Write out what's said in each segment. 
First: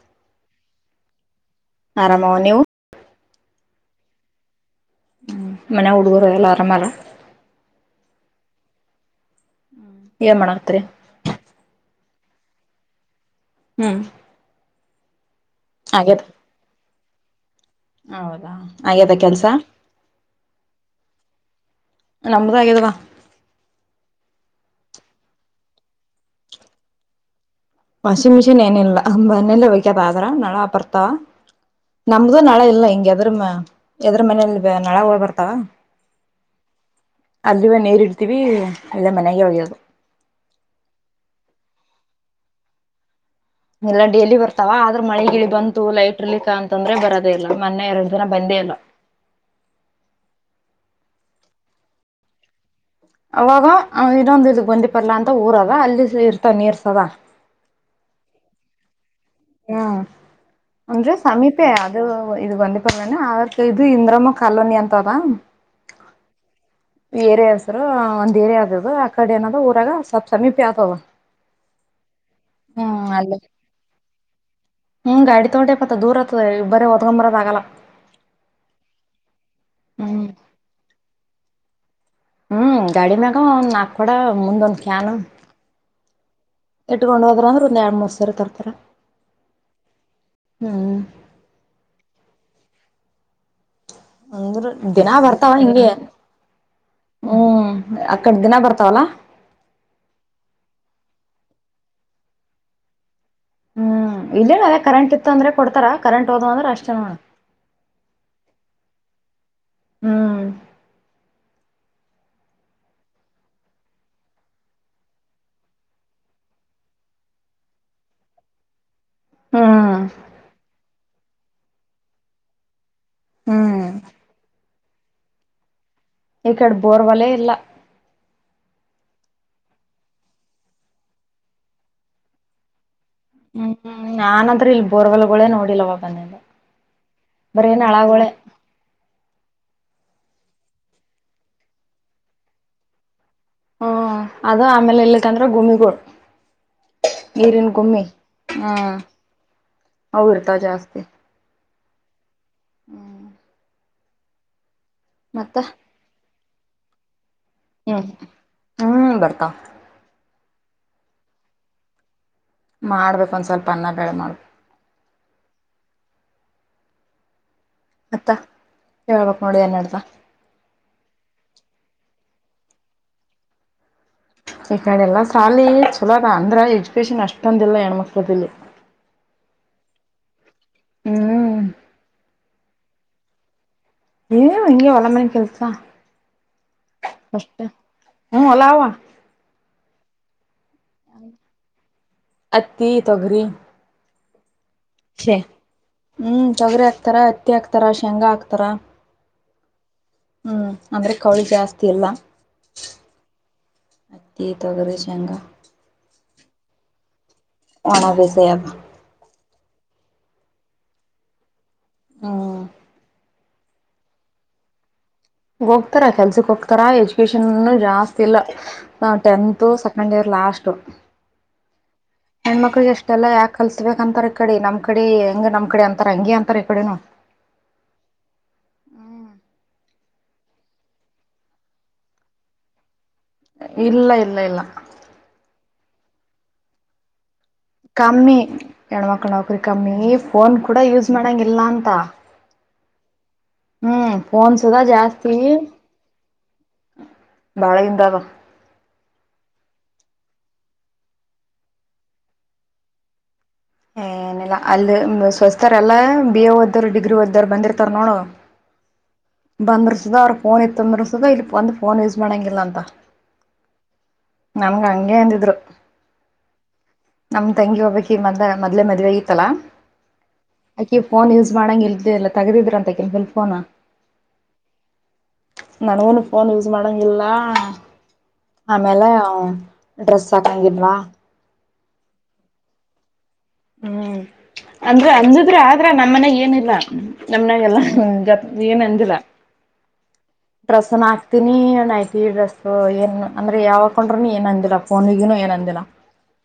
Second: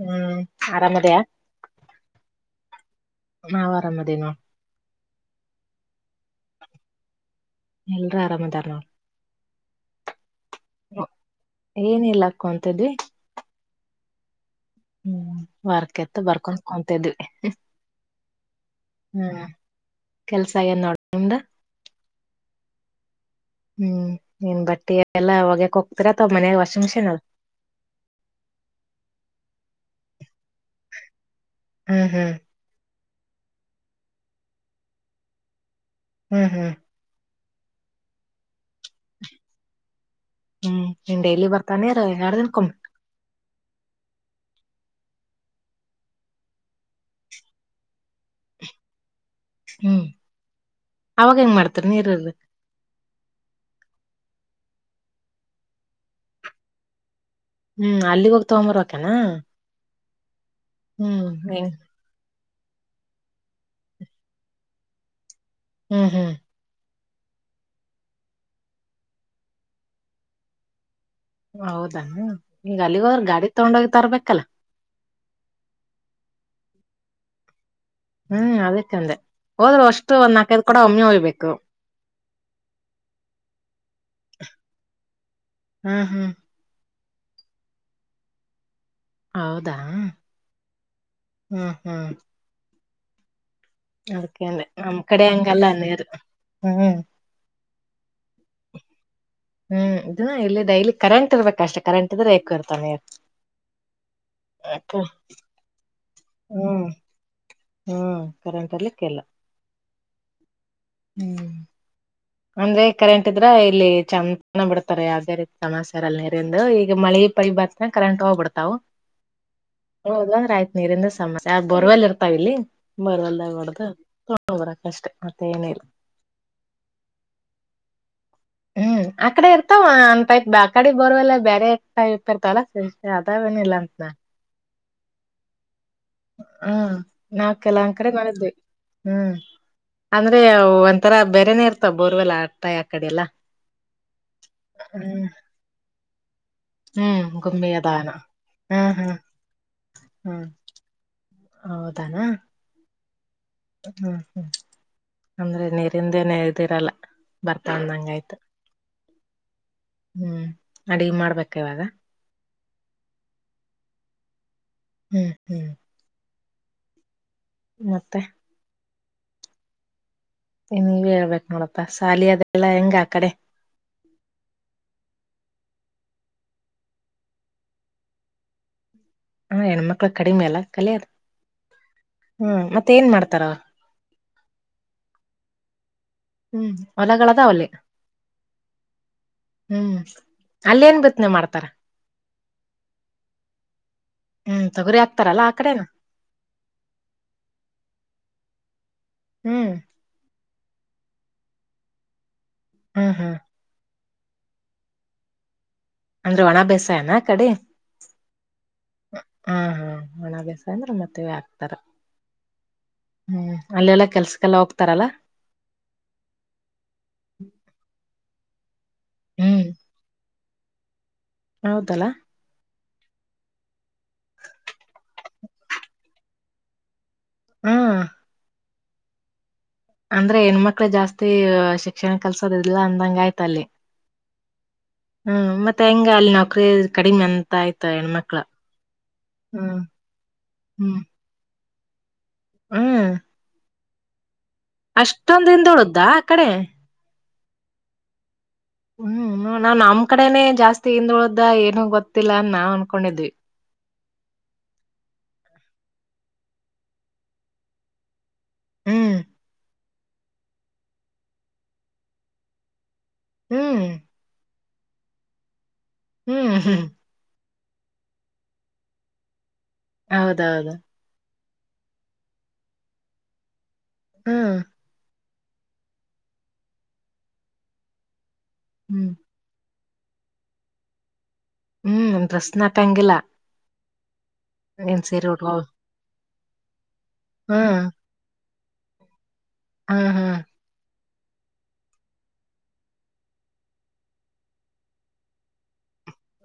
ಹ್ಮ್ ಆರಾಮ ಅದೆಯಾ? ಆರಾಮೋ ನೀವು? ಆರಾಮ್ ಅದಿವಿ ನಾವ್. ಹ್ಮ, ಮನೆಯಾಗ್ ಹುಡುಗರು ಎಲ್ಲ ಆರಾಮೆ ಅಲ್ಲ? ಎಲ್ರು ಆರಾಮ್ ಇದಾರ ನೋಡು. ಹ್ಮ್ [unintelligible] ಏನಿಲ್ಲ ಕುಂತಿದ್ವಿ ಹ್ಮ್ ಹ್ಮ್ ಆಗ್ಯದ ಬರದಕಿತ್ತ್ ಬರ್ಕೊಂಡ [unintelligible] ತದುವ [unintelligible] ಹೌದಾ, ಆಗ್ಯದ ಕೆಲ್ಸ? ಕೆಲ್ಸ ಏನ್ ನೋಡ ನಿಮ್ದ ನಮ್ದ ಆಗ್ಯದವಾ. [unintelligible] ಎಲ್ಲ ಒಗೆಕ್ ಹೋಗ್ತಿರ ಅಥವಾ ಮನಿಯಾಗ ವಾಷಿಂಗ್ ಮಿಶಿನ್ ಅದ ವಾಷಿಂಗ್ ಮಿಷಿನ್ ಏನಿಲ್ಲ, ಮನೆಲ್ಲೆ ಹಯಕ್ಯದ ಆದ್ರ [unintelligible] ನ [unintelligible] ಹಾ ಬರ್ತಾ. ಹ್ಮ್ ಹ್ಮ್ ನಮ್ದು ನಾಳೆ ಇಲ್ಲ ಹಿಂಗಗೆದ್ರ [unintelligible] [unintelligible] ಎದ್ರ ಮನೇಲಿ [unintelligible] ನಾಳ ಬರ್ತಾವ [unintelligible] ಹ್ಮ್ ಹ್ಮ್ ಆದ್ರುವೆ ನೀರ್ ಇಡೀತೀವಿ, ಇಲ್ಲ ಮನೆಯಾಗೆ ಓಗೆಯೋದು. ಹ್ಮ, ಏನ್ ಡೈಲಿ ಬರ್ತಾವ್ ನೀರು? ಇಲ್ಲ ಎರಡ್ ದಿನ್ಕೊಮ್ಮೆ? ಇಲ್ಲ, ಡೇಲಿ ಬರ್ತಾವ. ಆದ್ರೆ ಮಳೆಗಿಳಿ ಬಂತು ಲೈಟ್ ಇರ್ಲಿಕ್ಕ ಅಂತಂದ್ರೆ ಬರೋದೇ ಇಲ್ಲ. ಮೊನ್ನೆ ಎರಡ್ ದಿನ ಬಂದೇ ಇಲ್ಲ. ಹ್ಮ್, ಅವಾಗ ಹೆಂಗ್ ಮಾಡ್ತೀರ ನೀರ್ ಇಲ್ದ? ಅವಾಗ ಆ ಇದೊಂದ ಇದ ಬಂದಿ ಪರ್ಲ್ಲಾ ಅಂತ ಊರದ, ಅಲ್ಲಿ ಇರ್ತಾವ ನೀರ್ ಸದ. ಹ್ಮ್, ಅಲ್ಲಿಗೋಗ್ ತಗಂಬರಬೇಕೇನ? ಹೂಂ ಅಂದ್ರೆ ಸಮೀಪೆ ಹ್ಮ್ ಅದು ಇದು ಗೊಂದಿ ಪರ್ಲ ಅನಿ, [unintelligible] ಇದು ಇಂದ್ರಮ ಕಾಲೋನಿ ಅಂತದಾ ಹ್ಮ್ ಹ್ಮ್ ಈ ಏರಿಯ ಹೆಸ್ರು, ಒಂದ್ ಏರಿಯಾ ಆದದು ಆ ಕಡೆ ಏನದ ಊರಾಗ ಸ್ವಲ್ಪ್ ಸಮೀಪೆ ಆತದ. ಓ ಹೌದಾ, ಈಗ ಅಲ್ಲಿಗೋದರ ಗಾಡಿ ತಗೊಂಡೋಗೆ ತರ್ಬೇಕಲ್ಲ. ಹ್ಮ, ಗಾಡಿ ತಗೊಂಡೆಪತ. ದೂರ ಆತ್ದೆ ಬರೇ ಹೊತ್ಕೊಂಡ್ ಬರಕಾಗಲ್ಲ. ಹ್ಮ್, ಅದಕ್ ಅಂದೆ. ಹೋದ್ರು ಅಷ್ಟ ಒಂದ್ ನಾಲ್ಕೈದು ಕೊಡ ಒಮ್ಮೆ ಒಯ್ಬೇಕ್. ಕ್ಕ [unintelligible] ಹ್ಮ್ಮ್. ಗಾಡಿ ಮ್ಯಾಗ ಒಂದ್ ನಾಕ್ ಕೊಡ ಮುಂದೊಂದ್ ಕ್ಯಾನು ಹ್ಮ್ ಹ್ಮ್ ಇಟ್ಕೊಂಡು ಹೋದ್ರ್ ಅಂದ್ರ ಒಂದ್ ಎರ್ಡ್ ಮೂರ್ ಸರಿ ತರ್ತಾರ. ಹೌದಾ! ಹ್ಮ್ ಹ್ಮ್ ಹ್ಮ್. ಅದಕ್ಕೇನೆ ಅಂದ್ರ ನಮ್ ದಿನಾ ಕಡೆ ಬರ್ತಾವ ಹಂಗಲ್ಲ ಹಿಂಗೆ ನೀರು ಹ್ಮ್ ಹ್ಮ್ ಆಕಡೆ ದಿನ ಬರ್ತಾವಲ್ಲ ಹ್ಮ್ ದಿನ ಇಲ್ಲಿ ಡೈಲಿ ಕರೆಂಟ್ ಇರ್ಬೇಕ್ ಅಷ್ಟೇ ಕರೆಂಟ್ ಇದ್ರೆ [unintelligible] ಹ್ಮ್ ಇಲ್ಲೇನ್ ಅದೇ ಕರೆಂಟ್ ಇತ್ತು ಅಂದ್ರೆ ಕೊಡ್ತಾರ ಕರೆಂಟ್ ಹೋದ್ವು ಅಂದ್ರೆ ಹ್ಮ್ ಅಷ್ಟೇ ನೋಡ ಹ್ಮ್ ಕರೆಂಟ್ ಬರ್ಲಿಕ್ಕಿಲ್ಲ. ಹ್ಮ್ ಹ್ಮ್ಮ್. ಅಂದ್ರೆ ಕರೆಂಟ್ ಇದ್ರ ಇಲ್ಲಿ ಚಂದನ ಬಿಡ್ತಾರ ಯಾವುದೇ ರೀತಿ ಸಮಸ್ಯ ಇರಲ್ಲ ನೀರಿಂದು ಈಗ ಮಳಿ ಪಳಿ ಬತ್ತಂದ್ರೆ ಕರೆಂಟ್ ಹೋಗ್ಬಿಡ್ತಾವು. ಹ್ಮ್ ಹೌದಂದ್ರ್ ಆಯ್ತ್ ನೀರಿಂದ ಹ್ಮ್ [unintelligible] [unintelligible] ಅಷ್ಟೇ, ಮತ್ತೇನಿಲ್ಲ. ಈ ಕಡ್ ಬೋರ್ವಲೆ ಇಲ್ಲ. [unintelligible] ಹ್ಮ್ಮ್ ಅಂತ ನಾ ಹ್ಮ್ಮ್ ನಾನಂದ್ರೆ [unintelligible] ಬೋರ್ವೆಲ್ಗಳೇ ನೋಡಿಲವ [unintelligible] [unintelligible] ನಳಗಳೇ ಅಂದ್ರೆ ಒಂಥರ ಬೇರೆನೆೇ ಇರ್ತಾವ್ ಬೋರ್ವೆಲ್ಲ [unintelligible] ಆ ಕಡೆ ಎಲ್ಲಾ ಹ್ಮ ಅದು ಆಮೇಲ್ ಹ್ಮ್ ಎಲ್ಲಿಕ್ಕಂದ್ರೆ ಗುಣ್ಗೂರ್ ಹ್ಮ್ ನೀರಿನ್ ಗುಮ್ಮಿ ಅದಾನ ಹ್ಮ್ ಅವ್ ಹ್ಮ್ ಇರ್ತಾವ್ ಜಾಸ್ತಿ. ಹೌದಾನ? [unintelligible] ಮತ್ತ ಅಂದ್ರೆ ನೀರಿಂದೇನೆ ತೀರಲ್ಲ ಬರ್ತಾ ಹ್ಮ್ ಅಂದಂಗ್ ಆಯ್ತು ಹ್ಮ್ ಬರ್ತಾವ ಹ್ಮ್. ಅಡಿಗಿ ಮಾಡ್ಬೇಕ ಇವಾಗ? ಮಾಡ್ಬೇಕು ಒಂದ್ ಸ್ವಲ್ಪ ಅನ್ನ ಬೆಳೆ ಮಾಡ್ಬೇಕ್ ಹ್ಮ್ ಹ್ಮ್ ಮತ್ತೆ? ಮತ್ತ [unintelligible] ನೀವೇ ಹೇಳ್ಬೇಕ್ ನೋಡಪ್ಪಾ ಸಾಲಿ ಅದೆಲ್ಲಾ ಹೆಂಗ್ ಆ ಕಡೆ? ಈಕಡೆ ಎಲ್ಲ ಸಾಲಿ ಚಲೋ ಅದ ಅಂದ್ರ ಎಜುಕೇಶನ್ ಅಷ್ಟೊಂದಿಲ್ಲ ಹೆಣ್ಮಕ್ಳದ್ ಇಲ್ಲಿ. ಹ್ಮ್ಮ್ ಹೆಣ್ಮಕ್ಳ್ ಕಡಿಮೆ ಅಲ ಕಲಿಯದ್ ಹ್ಮ್ ಹ್ಮ ಮತ್ತ್ ಮತ್ತ ಏನ್ ಮಾಡ್ತಾರ ಏನು ಹಿಂಗೆ ಹೊಲ ಮನಿ ಕೆಲಸ ಹ್ಮ್ ಹೊಲಗಳದವಲೀ ಹ್ಮ್ ಹೊಲ ಅವ ಹ್ಮ್ಮ್ ಹತ್ತಿ ತೊಗರಿ ಹ್ಮ್ ತೊಗರಿ ಹಾಕ್ತಾರಲ್ಲಾ ಆ ಕಡೆನ ಹ್ಮ್ ತೊಗರಿ ಹಾಕ್ತಾರ ಹತ್ತಿ ಹಾಕ್ತಾರ ಶೇಂಗಾ ಹಾಕ್ತಾರ ಹ್ಮ್ ಹ್ಮ್ ಅಂದ್ರೆ ಕೌಳಿ ಜಾಸ್ತಿ ಇಲ್ಲ. ಹ್ಮ್ ಹ್ಮ್ ಹತ್ತಿ ತೊಗರಿ ಶೇಂಗಾ ಅಂದ್ರೆ ಒಣ ಬೇಸಯಾನ ಆ ಕಡಿ? ಒಣ ಬೆಸಾಯಮ ಹಾ ಹಾ ಓಣಭ್ಯಾಸಯ ಅಂದ್ರೆ ಮತ್ತಿವೆ ಹಾಕ್ತಾರ. ಹ್ಮ ಹ್ಮ್ ಅಲ್ಲೆಲ್ಲಾ ಕೆಲ್ಸಕ್ಕೆಲ್ಲ ಹೋಗ್ತಾರಲ್ಲಾ ಹೋಗ್ತಾರಾ ಕೆಲ್ಸಕ್ ಹೋಗ್ತಾರಾ ಎಜುಕೇಶನ್ನುನು ಜಾಸ್ತಿ ಇಲ್ಲ. ನಾವ್ ಟೆಂತು ಸೆಕಂಡ್ ಇಯರ್ ಲಾಸ್ಟ್. ತ್ತು ಹೌದಲಾ ದೆಲ್ಲ ಯಾಕ ಕಲ್ಸ್ಬೇಕ ಅಂತಾರ ಈ ಕಡೆ ನಮ್ ಕಡೆ ಹೆಂಗ ನಮ್ಮ ಕಡೆ ಅಂತಾರ ಹಂಗೆ ಅಂತಾರೆ ಈ ಕಡೆನು. ಹ್ಮ್ ಅಂದ್ರ ಹೆಣ್ಮಕ್ಕಳೇ ಜಾಸ್ತಿ ಶಿಕ್ಷಣ ಕಲ್ಸೋದು ಇಲ್ಲ ಆನ್ ಹಂಗಾಯ್ತಲ್ಲಿ ಇಲ್ಲ ಇಲ್ಲ ಇಲ್ಲ ಹ್ಮ ಮ ತ್ತೆ ಹೆಂಗ ಅಲ್ಲಿ ನೌಕರಿ ಕಡಿಮೆನ್ ಕಮ್ಮಿ ಹೆಣ್ಮಕ್ಳ ನೌಕರಿ ಹ್ಮ್ ಕಮ್ಮಿ ಫೋನ್ ಕೂಡ ಹ್ಮ್ ಯೂಸ್ ಮಾಡಂಗಿಲ್ಲ ಅನ್ ತ ಹ್ಮ್ ಹ್ಮ್ ಫೋನ್ ಸುದಾ ಅಷ್ಟೊಂದ್ ದಿನ ಜಾಸ್ತಿ ದೊಡ್ದಾ ಆ ಕಡೆ. ಬ್ಯಾಳ್ಗಿಂದದು ಹ್ಮ್ ನಾವ್ ನಮ್ ಕಡೆನೆ ಜಾಸ್ತಿ ಹಿಂದ್ ಉಳ್ದ ಏನು ಗೊತ್ತಿಲ್ಲ ಆನ್ ನಾವ್ ಅನ್ಕೊಂಡಿದ್ವಿ. ಹ ಏನಿಲ್ಲ ಅಲ್ಲಿ ಸ್ವಸ್ತರೆಲ್ಲ ಬಿ ಎ ಓದೋರು ಡಿಗ್ರಿ ಓದೋರು ಬಂದಿರ್ತಾರ್ ನೋಡು ಹ್ಮ್ ಬಂದಿರ್ಸದ ಅವ್ರ ಫೋನ್ ಇತ್ತಂದ್ರುರ್ಸುದ ಇಲ್ಲಿ ಬಂದು ಫೋನ್ ಯೂಸ್ ಮಾಡಂಗಿಲ್ಲ ಅಂತ. ಹ್ಮ್ ಗೆ ಅಂದಿದ್ರು ಹ್ಮ್ ಹ್ಮ್ ನಮ್ ತಂಗಿ ಒಬ್ಬಕಿಗ್ ಮದ್ ಮದ್ಲೆ ಮದ್ವೆ ಆಗಿತ್ತಲ್ಲ ಹೌದೌದು ಮಾಡಂಗ ಇಲ್ದಲ್ಲ ತಗದಿದ್ರ ಅಂತ ಕಂಪನಿ ಫೋನ. ಹ್ಮ್ ನನಗುನು ಫೋನ್ ಯೂಸ್ ಮಾಡಂಗಿಲ್ಲ ಆಮೇಲೆ ಹ್ಮ್ ಅವ್ ಡ್ರೆಸ್ ಆಕಂಗಿಲ್ಲ. ಹ್ಮ್ ಪ್ರಶ್ನ ಆಕಂಗಿಲ್ಲ ಹ್ಮ್ ಅಂದ್ರೆ ಅಂಜಿದ್ರ ಆದ್ರ ನಮ್ಮ ಮನ್ಯಾಗ್ ಏನು? ಲ್ಲ ಹ್ ಹ್ಮ್ ನಮ್ನಾಗೆಲ್ಲ ಗತ್ ನೀ ಏನ್ ಅಂದಿಲ್ಲ ಹ್ಮ್ ಹ್ಮ್ ತಿನಿಯಣ್ಣಯ್ತಿ ಈ ಡ್ರೆಸ್ಸು ಏನ್ ಅಂದ್ರೆ ಯಾವಕೊಂಡ್ರೂನು ಏನ್ ಅಂದಿಲ್ಲ ಫೋನಿಗನು ಏನ್ ಅಂದಿಲ್ಲ.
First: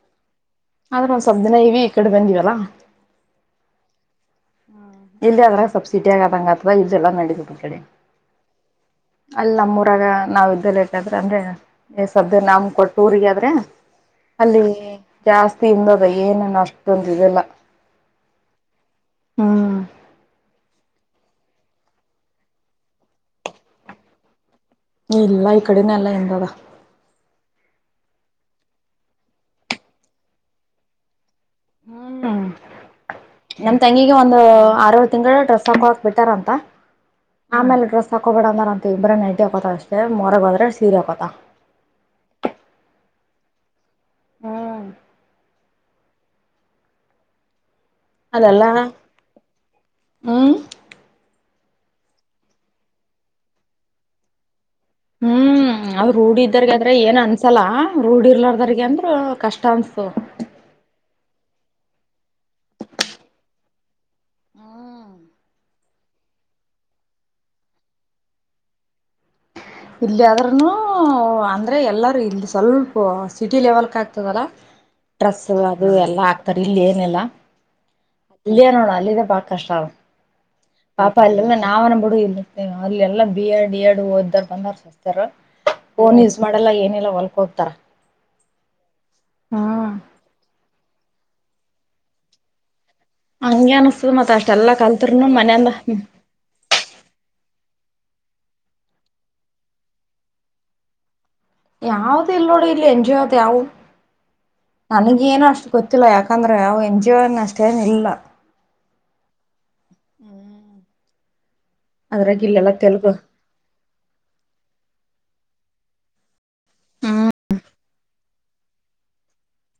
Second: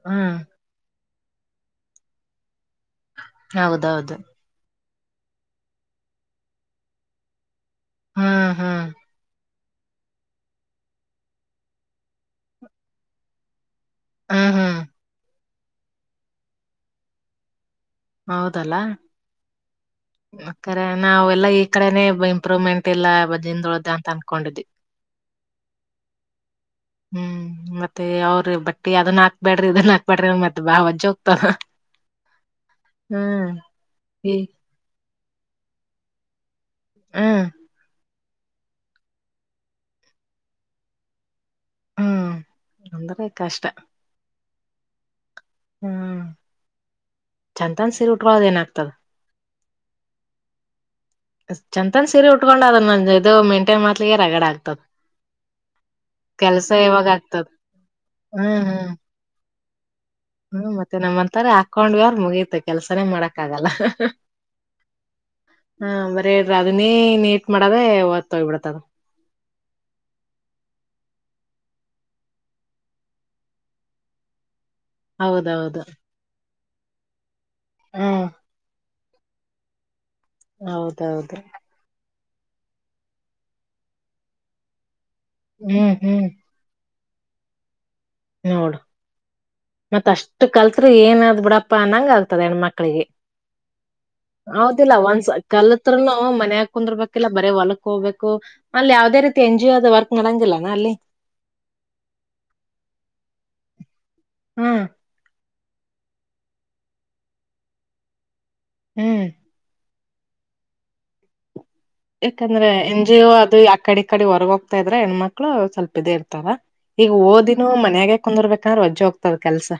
ಹ್ಮ ಆದ್ರ ಒಂದ್ ಸಲ್ಪ್ ದಿನ ಹೆವಿ ಕಡೆ ಬಂದಿವಲ್ಲಾ ಹೌದೌದು ಹ್ಮ ಇಲ್ಲಿ ಆದ್ರ ಸಬ್ಸಿಡಿ ಆಗದಂಗ ಅಥವಾ ಇಲ್ಲಯಲ್ಲ ನಡಿತದ್ ಆ ಕಡೆ ಹ್ ಹ್ಮ್ ಅಲ್ಲಿ ನಮ್ಮೂರಾಗ ನಾವ್ ಇದ್ದ ಲದ್ರ ಅಂದ್ರೆ ಎ ಸ್ವಪ್ ದಿನ ನಮ್ ಕೊಟ್ ಊರಿಗೆ ಆದ್ರೆ ಹ್ಮ್ ಅಲ್ಲಿ ಹ್ಮ್ ಜಾಸ್ ತಿಂದೆ ಬೆಳ್ಗೆ ನಾನಷ್ಟ್ ಒಂದ್ ಇದಿಲ್ಲ ಹೌದಲ್ಲ ರೆ ನಾವೆಲ್ಲಾ ಈ ಕಡೆನೆ ಇಂಪ್ರೂವ್ಮೆಂಟ್ ಇಲ್ಲ ಬದ್ದೀನ್ ನೊಳ್ದ ಅಂತ ಅನ್ಕೊಂಡಿದ್ವಿ. ಇಲ್ಲ ಈ ಕಡೆನೆ ಎಲ್ಲ ಹೆಂಗರ ಮ ಅವ್ರಿ ಬಟ್ಟಿ ಅದನ್ ಹಾಕ್ಬ್ಯಾಡ್ರಿ ಇದನ್ನ ಹಾಕ್ಬೇಡ್ರಿ ಮತ್ತ ಬಾ ವಜ್ಜ ಹೋಗ್ತದ. ಹ್ಮ [unintelligible] ನಮ ತಂಗಿಗೆ ಈ ಒಂದು ಆರೆಳ್ ತಿಂಗಳು ಡ್ರೆಸ್ ಹಾಕೊಳಕ್ ಬಿಟ್ಟಾರನ್ ತ್ತ ಹ್ಮ್ ಆಮೇಲ್ ಡ್ರೆಸ್ ತಕೋಬೇಡ ಅಂದರಂತ [unintelligible] ನೈಟಿ ಹಾಕೊತಾಳ್ ಅಷ್ಟೇ ಮಾಲಿಗೋದ್ರೆ ಸೀರೆ ಹಾಕೋತಾಳ. ಹ್ಮ್ ಅಂದ್ರೆ ಕಷ್ಟ. ಹ್ಮ ಹ್ಮ್ ಚನ್ ಅದಲ್ಲ ಹ್ಮ ಚಂತನ್ ಸೀರೆ ಉಟ್ಕೊಂಡ್ ಅದ ನನ್ ಇದು ಮೈಂಟೈನ್ ಮಾಡ್ಲಿಕ್ಕೆ ರಗಡ ಆಗ್ತದ್. ಹ್ಮ್ ಅವ್ರು ರೂಡಿದರ್ಗೆ ಅದ್ರೆ ಯಾವಾಗ ಏನ್ ಆಗ್ತದ ಅನ್ಸಲ್ಲ ರೂಡಿರ್ಲದರ್ಗೆ ಅಂದ್ರ ಕಷ್ಟ ಅನ್ಸ್ತಾದಿ ಹ್ಮ ಮತ್ತೆ ನಮ್ಮಂತಾರೆ ಹಾಕೊಂಡ್ವಿ ಅಂದ್ರ ಮುಗೀತ ಕೆಲ್ಸನೇ ಮಾಡಕ್ ಆಗಲ್ಲ ಹಾ ಬರ ಅದನೇ ನೀಟ್ ಮಾಡದೇ ಓತ್ತೋಗ್ಬಿಡತದ ಇಲ್ಲಿ ಆದ್ರನು ಅಂದ್ರೆ ಎಲ್ಲಾರೂ ಇಲ್ಲಿ ಸ್ವಲ್ಪ ಸಿಟಿ ಲೆವೆಲ್ ಕ ಆಗ್ತದಲ್ಲ ಡ್ರೆಸ್ಸ್ಸ ಹೌದೌದು ಅದು ಎಲ್ಲಾ ಆತ ತರ್ ಇಲ್ಲಿ ಏನೆಲ್ಲ ಹ್ಮ್ ಅಲ್ಲಿಯ ನೋಡ ಅಲ್ಲಿ ಬಲ್ ಕಷ್ಟಾಅದ ಪಾಪಾ ಹೌದೌದು ಇಲ್ಲಲ್ಲ ನಾವು ನಮ್ ಹುಡುಗ ಅಲ್ಲೆಲ್ಲಾ ಬಿ ಎಡ್ ಡಿ ಎಡ್ ಓದ್ದರ್. ಪಂದ್ರ. ಹ್ಮ್ ಫೋನ್ ಹ್ಮ್ ಯೂಸ್ ಮಾಡಲ್ಲ ಏನ ಎಲ್ಲ ಹೊಲ್ಕ ಹೋಗ್ತಾರ ನೋಡು ಹ್ಮ್ ಮತ್ತ ಅಷ್ಟು ಕಲ್ಸ ಏನಾದ್ ಬಿಡಪ್ಪ ಅನ್ನಂಗ ಆಗ್ತದೆ ಹೆಣ್ಣ್ಮ. ಮಕ್ಕಳಿಗೆ ಹಂಗೆ ಅನಸ್ತದ ಮತ್ ಅಷ್ಟೆಲ್ಲಾ ಹೌದಿಲ್ಲ ಕಲ್ತ್ರುನು ಒಂದಸ ಮನ್ಯಂದ ಕಲ್ಲತ್ರನು ಮನೆ ಕುಂದರ್ಬೇಕಿಲ್ಲ ಬರ ಹೊಲಕ್ ಹೋಬೇಕು ಅಲ್ಲಿ ಯಾವದೇ ರೀತಿ ಎನ್ ಜಿ ಒದ ವರ್ಕ್ನಡಂಗಿಲ್ಲನಾ ಅಲ್ಲಿ ಯಾವ್ದ ಇಲ್ ನೋಡು ಇಲ್ಲಿ ಎನ್ ಜಿ ಅದು ಯಾವವು ಹ್ಮ್ ನನಗ ಏನು ಅಷ್ಟು ಗೊತ್ತಿಲ್ಲ ಯಾಕಂದ್ರೆ ಯಾವ ಎನ್ ಜಿ ನ್ ಅಷ್ಟೇನ್ ಇಲ್ಲ ಹ್ಮ್. [inaudible] ಅದ್ರಾಗ ಯಾಕಂದ್ರೆ ಇಲ್ಲೆಲ್ಲ ಎನ್ ತೆಲುಗು ಜಿ ಅದು ಆಕಡಿ ಕಡೆ ಹೊರ್ಗೋಗ್ತಾ ಇದ್ರ ಹೆಣ್ಮಕ್ಳು ಮಕ್ಕಳು ಸ್ವಲ್ಪ ಇದೇ ಇರ್ತಾರ ಈಗ ಓದಿನನು ಮನ್ಯಾಗೆ ಕುಂದರ್ಬೇಕಂದ್ರೆ ರಜ್ಜೆ ಹೋಗ್ತಾರ ಕೆಲ್ಸ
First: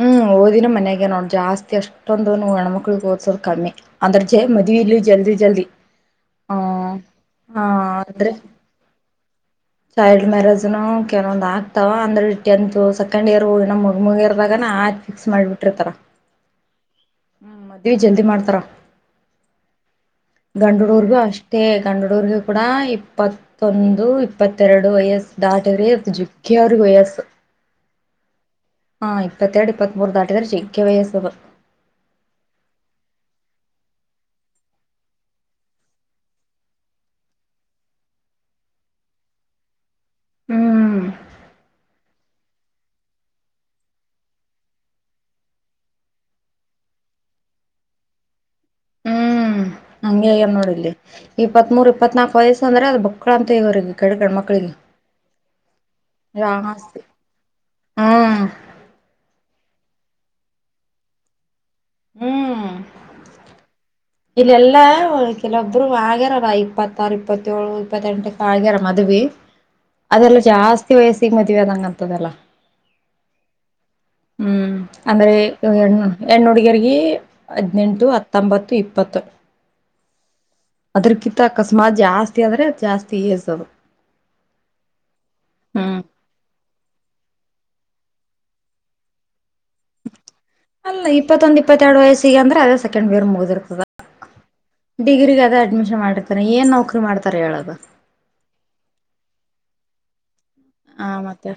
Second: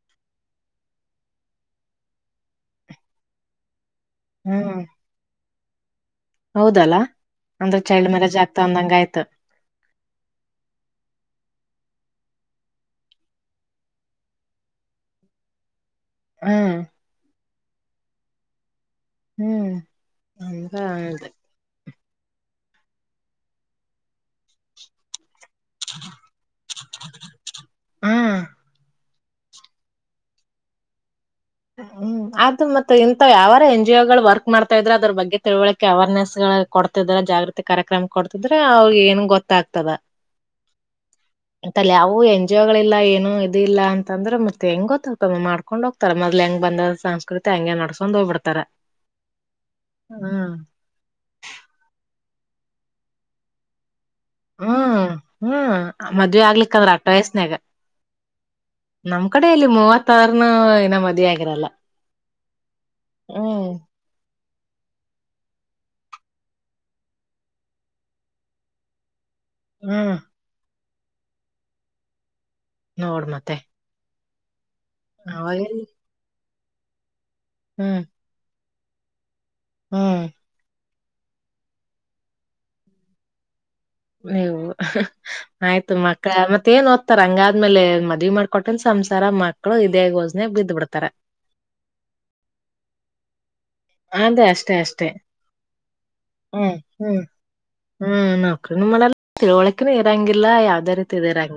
ಹ್ಮ್ ಓದಿನ ಮನ್ಯಾಗ ನೋಡ್ ಜಾಸ್ತಿ ಅಷ್ಟೊಂದು ಹೆಣ್ಮಕ್ಳಗ್ ಓದ್ಸೋದು ಕಮ್ಮಿ ಅದ್ರ ಜೆ ಮದವಿ ಹ್ಮ್ ಇಲ್ಲಿ ಜಲ್ದಿ ಜಲ್ದಿ ಆ ಹೌದಲ್ಲ ಹ ಚೈಲ್ಡ್ ಅಂದ್ರೆ ಮ್ಯಾರೇಜ್ ಆಗ್ತಾ ಅಂದಂಗ ಆಯ್ತು ಚೈಲ್ಡ್ ಮ್ಯಾರೇಜ್ನು ಕೆಲವೊಂದ್ ಆಗ್ತವ ಅಂದ್ರೆ ಟೆಂತ್ ಸೆಕೆಂಡ್ ಇಯರ್ ಮುಗ ಮುಗಿರ್ದಾಗ ಆಯ್ತ ಫಿಕ್ಸ್ ಮಾಡ್ಬಿಟ್ಟ್ರರ್ತಾರ ಹಮ್. ಹ್ಮ್ ಮದ್ವೆ ಜಲ್ದಿ ಮಾಡ್ತಾರ ಹ್ಮ್ ಎಂತ ಅದೇ ತಂಡಡೂರಿಗೆ ಕೂಡ ಇಪ್ಪತ್ತೊಂದು ಇಪ್ಪತ್ತೆರಡು ವಯಸ್ಸು- ಡಾಟರ ಜಕ್ಕಿಯ ಅವ್ರ ವಯಾಸು ಹ್ಮ್ ಹಾಂ ಇಪ್ಪತ್ತರ ಇಪ್ಪತೆರದು ಇಪತ್ತಮೂರು ದಾಟಿ ತಾರೆ ಜೇಗ್ಗೆ ವಯಸ್ ಅದು ಹ್ಮ್ ಅ ಮತ್ತೆ ಇಂತ ಯಾವಾರ ಎನ್ ಜಿ ಗಳು ವರ್ಕ್ ಮಾಡ್ತಾ ಇದ್ರೆ ಅದ್ರ ಬಗ್ಗೆ ತಿಳ್ವಳಕೆ ಅವೇರ್ನೆಸ್ ಕೊಡ್ತಿದಾರ ಜಾಗೃತಿ ಕಾರ್ಯಕ್ರಮ ಕೊಡ್ತಿದ್ರೆ ಅವ್ರ ಏನ್ ಗೊತ್ತಾಗ್ತದ ಹ್ಮ್ ತಲ್ಲಿ ಓ ಎನ್ ಜಿ ಗಳ ಇಲ್ಲ ಏನು ಇಲ್ಲ ಅಂದ್ರೆ ಮತ್ತೆ ಹೆಂಗ ಗೊತ್ತಾಗ್ತ ಮಾಡ್ಕೊಂಡ್ ಹೋಗ್ತಾರ ಮ. ಇಲ್ ಹೆಂಗ್ ಬಂದ ಸಂಸ್ಕೃತಿ ಹಂಗಗೆ ನಡ್ಸ್ಕೊಂಡ್ ಹೋಗ್ಬಿಡ್ತಾರ ಹ್ಮ್ ಹಂಗೆ ಹ್ಮ್ ಎನ್ ನೋಡಿಲ್ಲಿ ಇಪ್ಪತ್ತಮೂರು ಇಪ್ಪತ್ನಾಕು ವಯಸ್ಸ ಅಂದ್ರೆ ಅದು ಬಕ್ಳ ಅಂತ ಇವ್ರಿಗೆ ಹ್ಮ ಹ್ಮ್ ಮದ್ವೆ ಆಗ್ಲಿಕ್ಕಂದ್ರೆ ಜಾಸ್ತಿ ಅಟ್ ವಯಸ್ನಾಗ ಹ್ಮ್ ನಮ್ ಕಡೆ ಇಲ್ಲಿ ಮೂವತ್ತು ತಾರ್ನು ಇನ ಮದಿ ಆಗಿರಲ್ಲ- ಹ್ಮ್ ಹ್ಮ್. ಇಲ್ಲೆಲ್ಲಾ ಕೆಲವೊಬ್ರು ಆಗ್ಯಾರಾರ ಇಪ್ಪತ್ತಾರು ಇಪ್ಪತ್ತಏಳು ಇಪ್ಪತ್ತೆಂಟಕ್ ಆಗ್ಯಾರ ಮದ್ವಿ ಹ್ಮ್ ಅದೆಲ್ಲ ಜಾಸ್ತಿ ವಯಸ್ಸಿಗೆ ಮದ್ವೆ ಅದಂಗ ಅಂತದಲ್ಲ ನೋಡ್ ಮತ್ತೆ ಹ್ಮ್. ಅಂದ್ರ ಅವಾಗೆಲ್ಲಿ ಎಣ್ಣೋಡಿ ಈಗರಿಗೆ ಹ್ಮ್ ಹದಿನೆಂಟು ಹತ್ತೊಂಬತ್ತು ಇಪ್ಪ ಪತ್ತು. ಹ್ಮ್. ಅದ್ರಕಿಂತ ಅಕಸ್ಮಾತ್ ಜಾಸ್ತಿ ಆದ್ರೆ ಜಾಸ್ತಿ ಏಸದು ನೀವು ಆಯ್ತು ಮಕ್ಕಳ ಮತ್ತೆ ಏನ್ ಓದ್ತಾರ ಹಂಗಾದ್ಮೇಲೆ ಮದ ಮಾಡ್ಕೊಟ್ಟನ್ ಸಂಸಾರ ಮಾಡ ಅಲ್ಲ ಇಪ್ಪತ್ತೊಂದ್ ಇಪ್ಪತ್ತೆರಡು ವಯಸ್ಸಿಗೆ ಅಂದ್ರೆ ಅದೇ ಸೆಕಂಡ್ ಬೇರ್ ಮುಗ್ದಿರ್ತದ ಅದೇ ಅಷ್ಟೇ ಅಷ್ಟೇ ಡಿಗ್ರಿಗಾದ ಅಡ್ಮಿಷನ್ ಮಾಡಿರ್ತಾರೆ ಏನ್ ಹ್ಮ್ ನೌಕರಿ ಮಾಡ್ತಾರೆ ಹೇಳದು ತಿಳ ಒಲಕಿ ಹ ಮತ್ತೆ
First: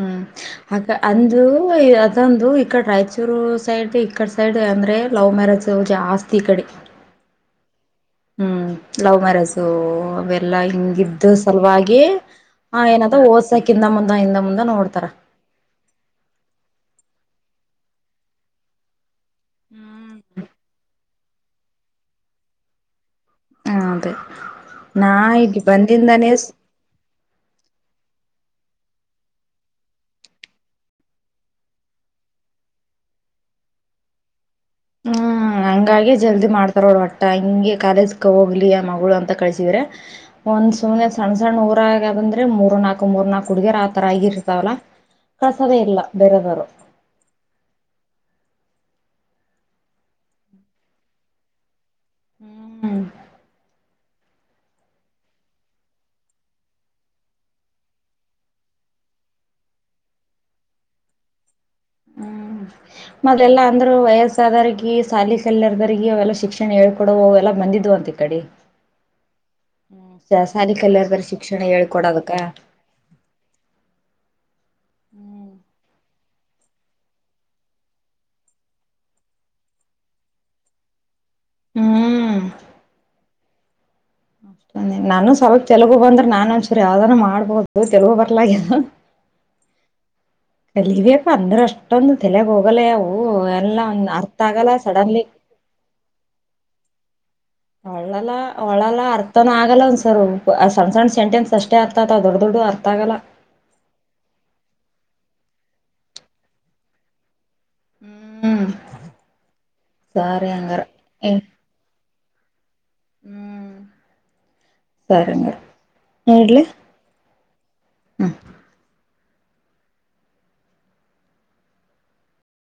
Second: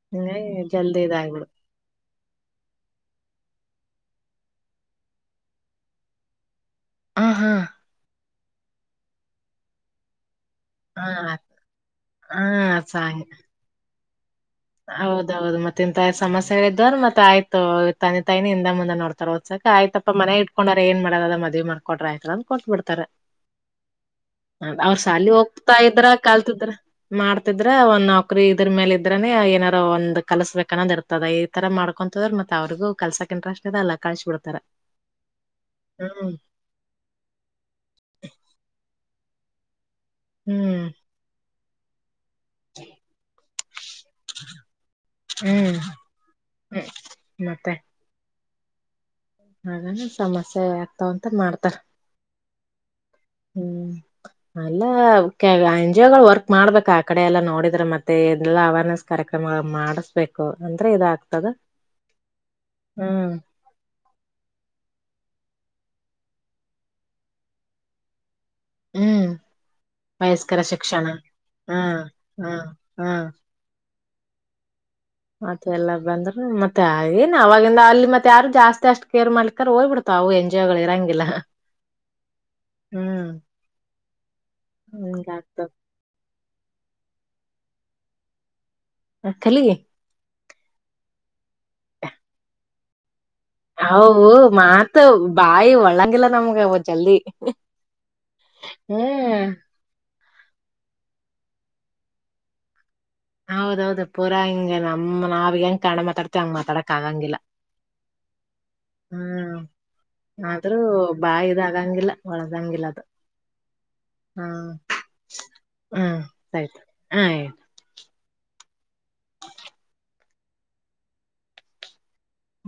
ಹ್ಮ್ ಹಿಂಗಾಗಿ ಹಾಗ ಜಲ್ದಿ ಅಂದು ಇದಾಗ್ಬಿಡು ಅದೊಂದು ಈ ಕಡೆ ರಾಯಚೂರು ಸೈಡ್ ಈ ಕಡೆ ಸೈಡ್ ಅಂದರೆ ಲವ್ ಮ್ಯಾರೇಜ್ ಜಾಸ್ತಿ ಈ ಕಡೆ ಹ ಹಾ. ಹ್ಮ್ ಲವ್ ಮ್ಯಾರೇಜ್ ಎಲ್ಲಾ ಹಿಂಗ ಹಾ ಇದ್ದ ಸಲುವಾಗಿ ಹಾ ಆ ಅದ್ ಏನಾದ ಸಾಂಗ್ ಓಸಕಿಂತ [unintelligible] ಹೌದೌದು ಮತ್ತೆ ಇಂತ ಸಮಸ್ಯೆಗಳ ಇದರ್ ಮತ್ತತ್ ಆಯ್ತು ತಿ ತಾಯನಿ ಹಿಂದ ಮುಂದೆ ನೋಡ್ತಾರೆ ಒದ್ಸಕ ಆಯ್ತಪ್ಪ ಮನೆ ಇಟ್ಕೊಂಡ್ರ ಏನ್ ಮಾಡದ ಮದ್ ಮಾಡಕೊಂಡ್ರ ಆಯ್ತ ಅಂತ ಕೊಟ್ಟಟ್ಬ ಬಿಡ್ತಾರ ಹ ಅದೇ ಅವ್ರ ನಾ ಸಾಲ ಇಲ್ಲಿ ಹೋಗ್ತಾ ಇದ್ರ ಬಂದಿಂದಾನೇ ಕಲ್ತಿದ್ರ ಮಾಡ್ತಿದ್ರ ಒನ್ ಇದ್ರ ಮೇಲೆ ಇದ್ರ ಏನಾರೋ ಒಂದ್ ಕಲ್ಸ್ಬೇಕ ಅನ್ನಂದ್ ಇರ್ತದ ಈ ತರ ಮಾಡ್ಕೊಂತದ್ರ ಮತ್ತತ್ ಅವ್ರಗ ಕಲ್ಸಕ್ಕೆ ಇಂಟ್ರೆಸ್ಟ್ ಇದೆ ಅಲ್ಲ ಕಳ್ಸಿ ಬಿಡ್ತಾರ ಹ್ಮ್ ಹಂಗಾಗೆ ಹ್ಮ್ ಜಲ್ದಿ ಮಾಡ್ತಾರೋಳ ಒಟ್ಟ ಹಂಗೆ ಕಾಲೇಜ್ಗೆ ಹೋಗ್ಲಿ ಆ ಮಗಳು ಅಂತ. ಕಳಿಸಿದ್ರೆ ಒಂದ್ ಹ್ಮ್ ಸುಮನೆ ಸಣ್ಣ ಸಣ್ಣ [unintelligible] ಮೂರು ನಾಕು ಮೂರು ನಾಕು [unintelligible] [unintelligible] ಆಗಿರ್ತಾವಲ್ಲ ಹ್ಮ್ ಕಳ್ಸದೇ ಇಲ್ಲ ಬೇರೆದವರು ಹ್ಮ್ ಮತ್ತೆ ಹಾಗಾನ ಸಮಸ್ಯೆ ಆಗ್ತಾವ ಅಂತ ಮಾಡ್ತಾರ ಹ್ಮ್ ಹ್ಮ್ ಎಲ್ಲ ಎನ್ ಜಿ ಗಳು ವರ್ಕ್ ಮಾಡ್ಬೇಕ ಆ ಕಡೆ ಎಲ್ಲಾ ನೋಡಿದ್ರೆ ಮತ್ತೆ ಇದೆಲ್ಲಾ ಅವೇರ್ನೆಸ್ ಕಾರ್ಯಕ್ರಮ ಮಾಡಿಸಬೇಕು ಅಂದ್ರೆ ಇದಾಗಗ್ತದ ಹ್ಮ್ ಮೊದಲೆಲ್ಲ ಅಂದ್ರು ವಯಸ್ಸಾದರ್ಗ ಸಾಲಿ [unintelligible] ಅವೆಲ್ಲ ಶಿಕ್ಷಣ ಹೇಳ್ಕೊಡೋ ಅವೆಲ್ಲ ಬಂದ್ವು ಅಂತ ಈ ಕಡೆ ಹ್ಮ್ ವಯಸ್ಕರ ಶಿಕ್ಷಣ ರಾಸಾಯನಿಕಲ ಶಿಕ್ಷಣ ಹ್ಮ್ ಹೇಳ್ಕೊಡದಕ್ಕ ಹ್ಮ್ ಮತ್ತೆ ಎಲ್ಲ ಬಂದ್ರರು ಮತ್ತೆ ಅವಾಗೆಲ್ಲ ಅಲ್ಲಿ ಮತ್ತೆ ಯಾರು ಜಾಸ್ತಿ ಅಷ್ಟ್ ಕೇರ್ ಮಾಡ್ಲಿಕಾರ ಹೋಗಯ್ಬಿಡ್ತಾವ ಅವು ಎನ್ ಜಿ ಓ ಗಳು ಇರಂಗಿಲ್ಲ ಹ್ಮ್ ಅಷ್ಟ ಹಂಗ ನಾನು ಸ್ವಲ್ಪ ಆಗ್ತದ ತೆಲುಗು ಬಂದ್ರೆ ನಾನು ಸರ್ ಯಾವ್ದಾರ ಮಾಡ್ಬೋದು ತೆಲುಗು ಬರಲ್ಲಾಗ್ಯದ ಹ ಕಲಿ ಅಂದ್ರೆ ಅಷ್ಟೊಂದು ತೆಲೆಗ್ ಹೋಗಲ್ಲ ಎಲ್ಲ ಒಂದ್ ಅವು ಅರ್ಥ ಆಗಲ್ಲ ಮಾತು ಸಡನ್ಲಿ ಬಾಯಿ ಒಳಂಗಿಲ್ಲ ನಮ್ಗೆ ಅವು ಜಲ್ದಿ ಒಳ್ಳಲ್ಲ ಒಳ್ಳಲ್ಲ ಹ್ಮ್ ಅರ್ಥನು ಆಗಲ್ಲ ಒಂದುಸಲ ಆ ಸಣ್ಣಣ್ಣ ಸೆಂಟೆನ್ಸ್ ಅಷ್ಟೇ ಅರ್ಥಾಥವ ದೊಡ್ಡ ದೊಡ್ಡವು ಅರ್ಥಗಲ್ಲ ಹೌದೌದು ಪೂರಾ ಹಿಂಗಗೆ ನಮ್ಮ್ ನಾವ ಹೆಂಗ ಕನ್ನಡ ಮಾತಾಡ್ತಿ ಹಂಗ ಮಾತಾಡಕ್ ಆಗಂಗಿಲ್ಲ ಹ್ಮ್ ಸರಿ ಆದ್ರೂ ಹಂಗಾರ ಬಾಳದಾಗೆಂಗಿಲ್ಲ ಒಳದಂಗಿಲ್ಲ ಹ್ಮ್ ಹಾ ಸರಿ ಹಂಗಾರ ಹ್ಮ ಆಯ್ತು ಹ ಆಯ್ತು ಹ್ಮ್ [inaudible]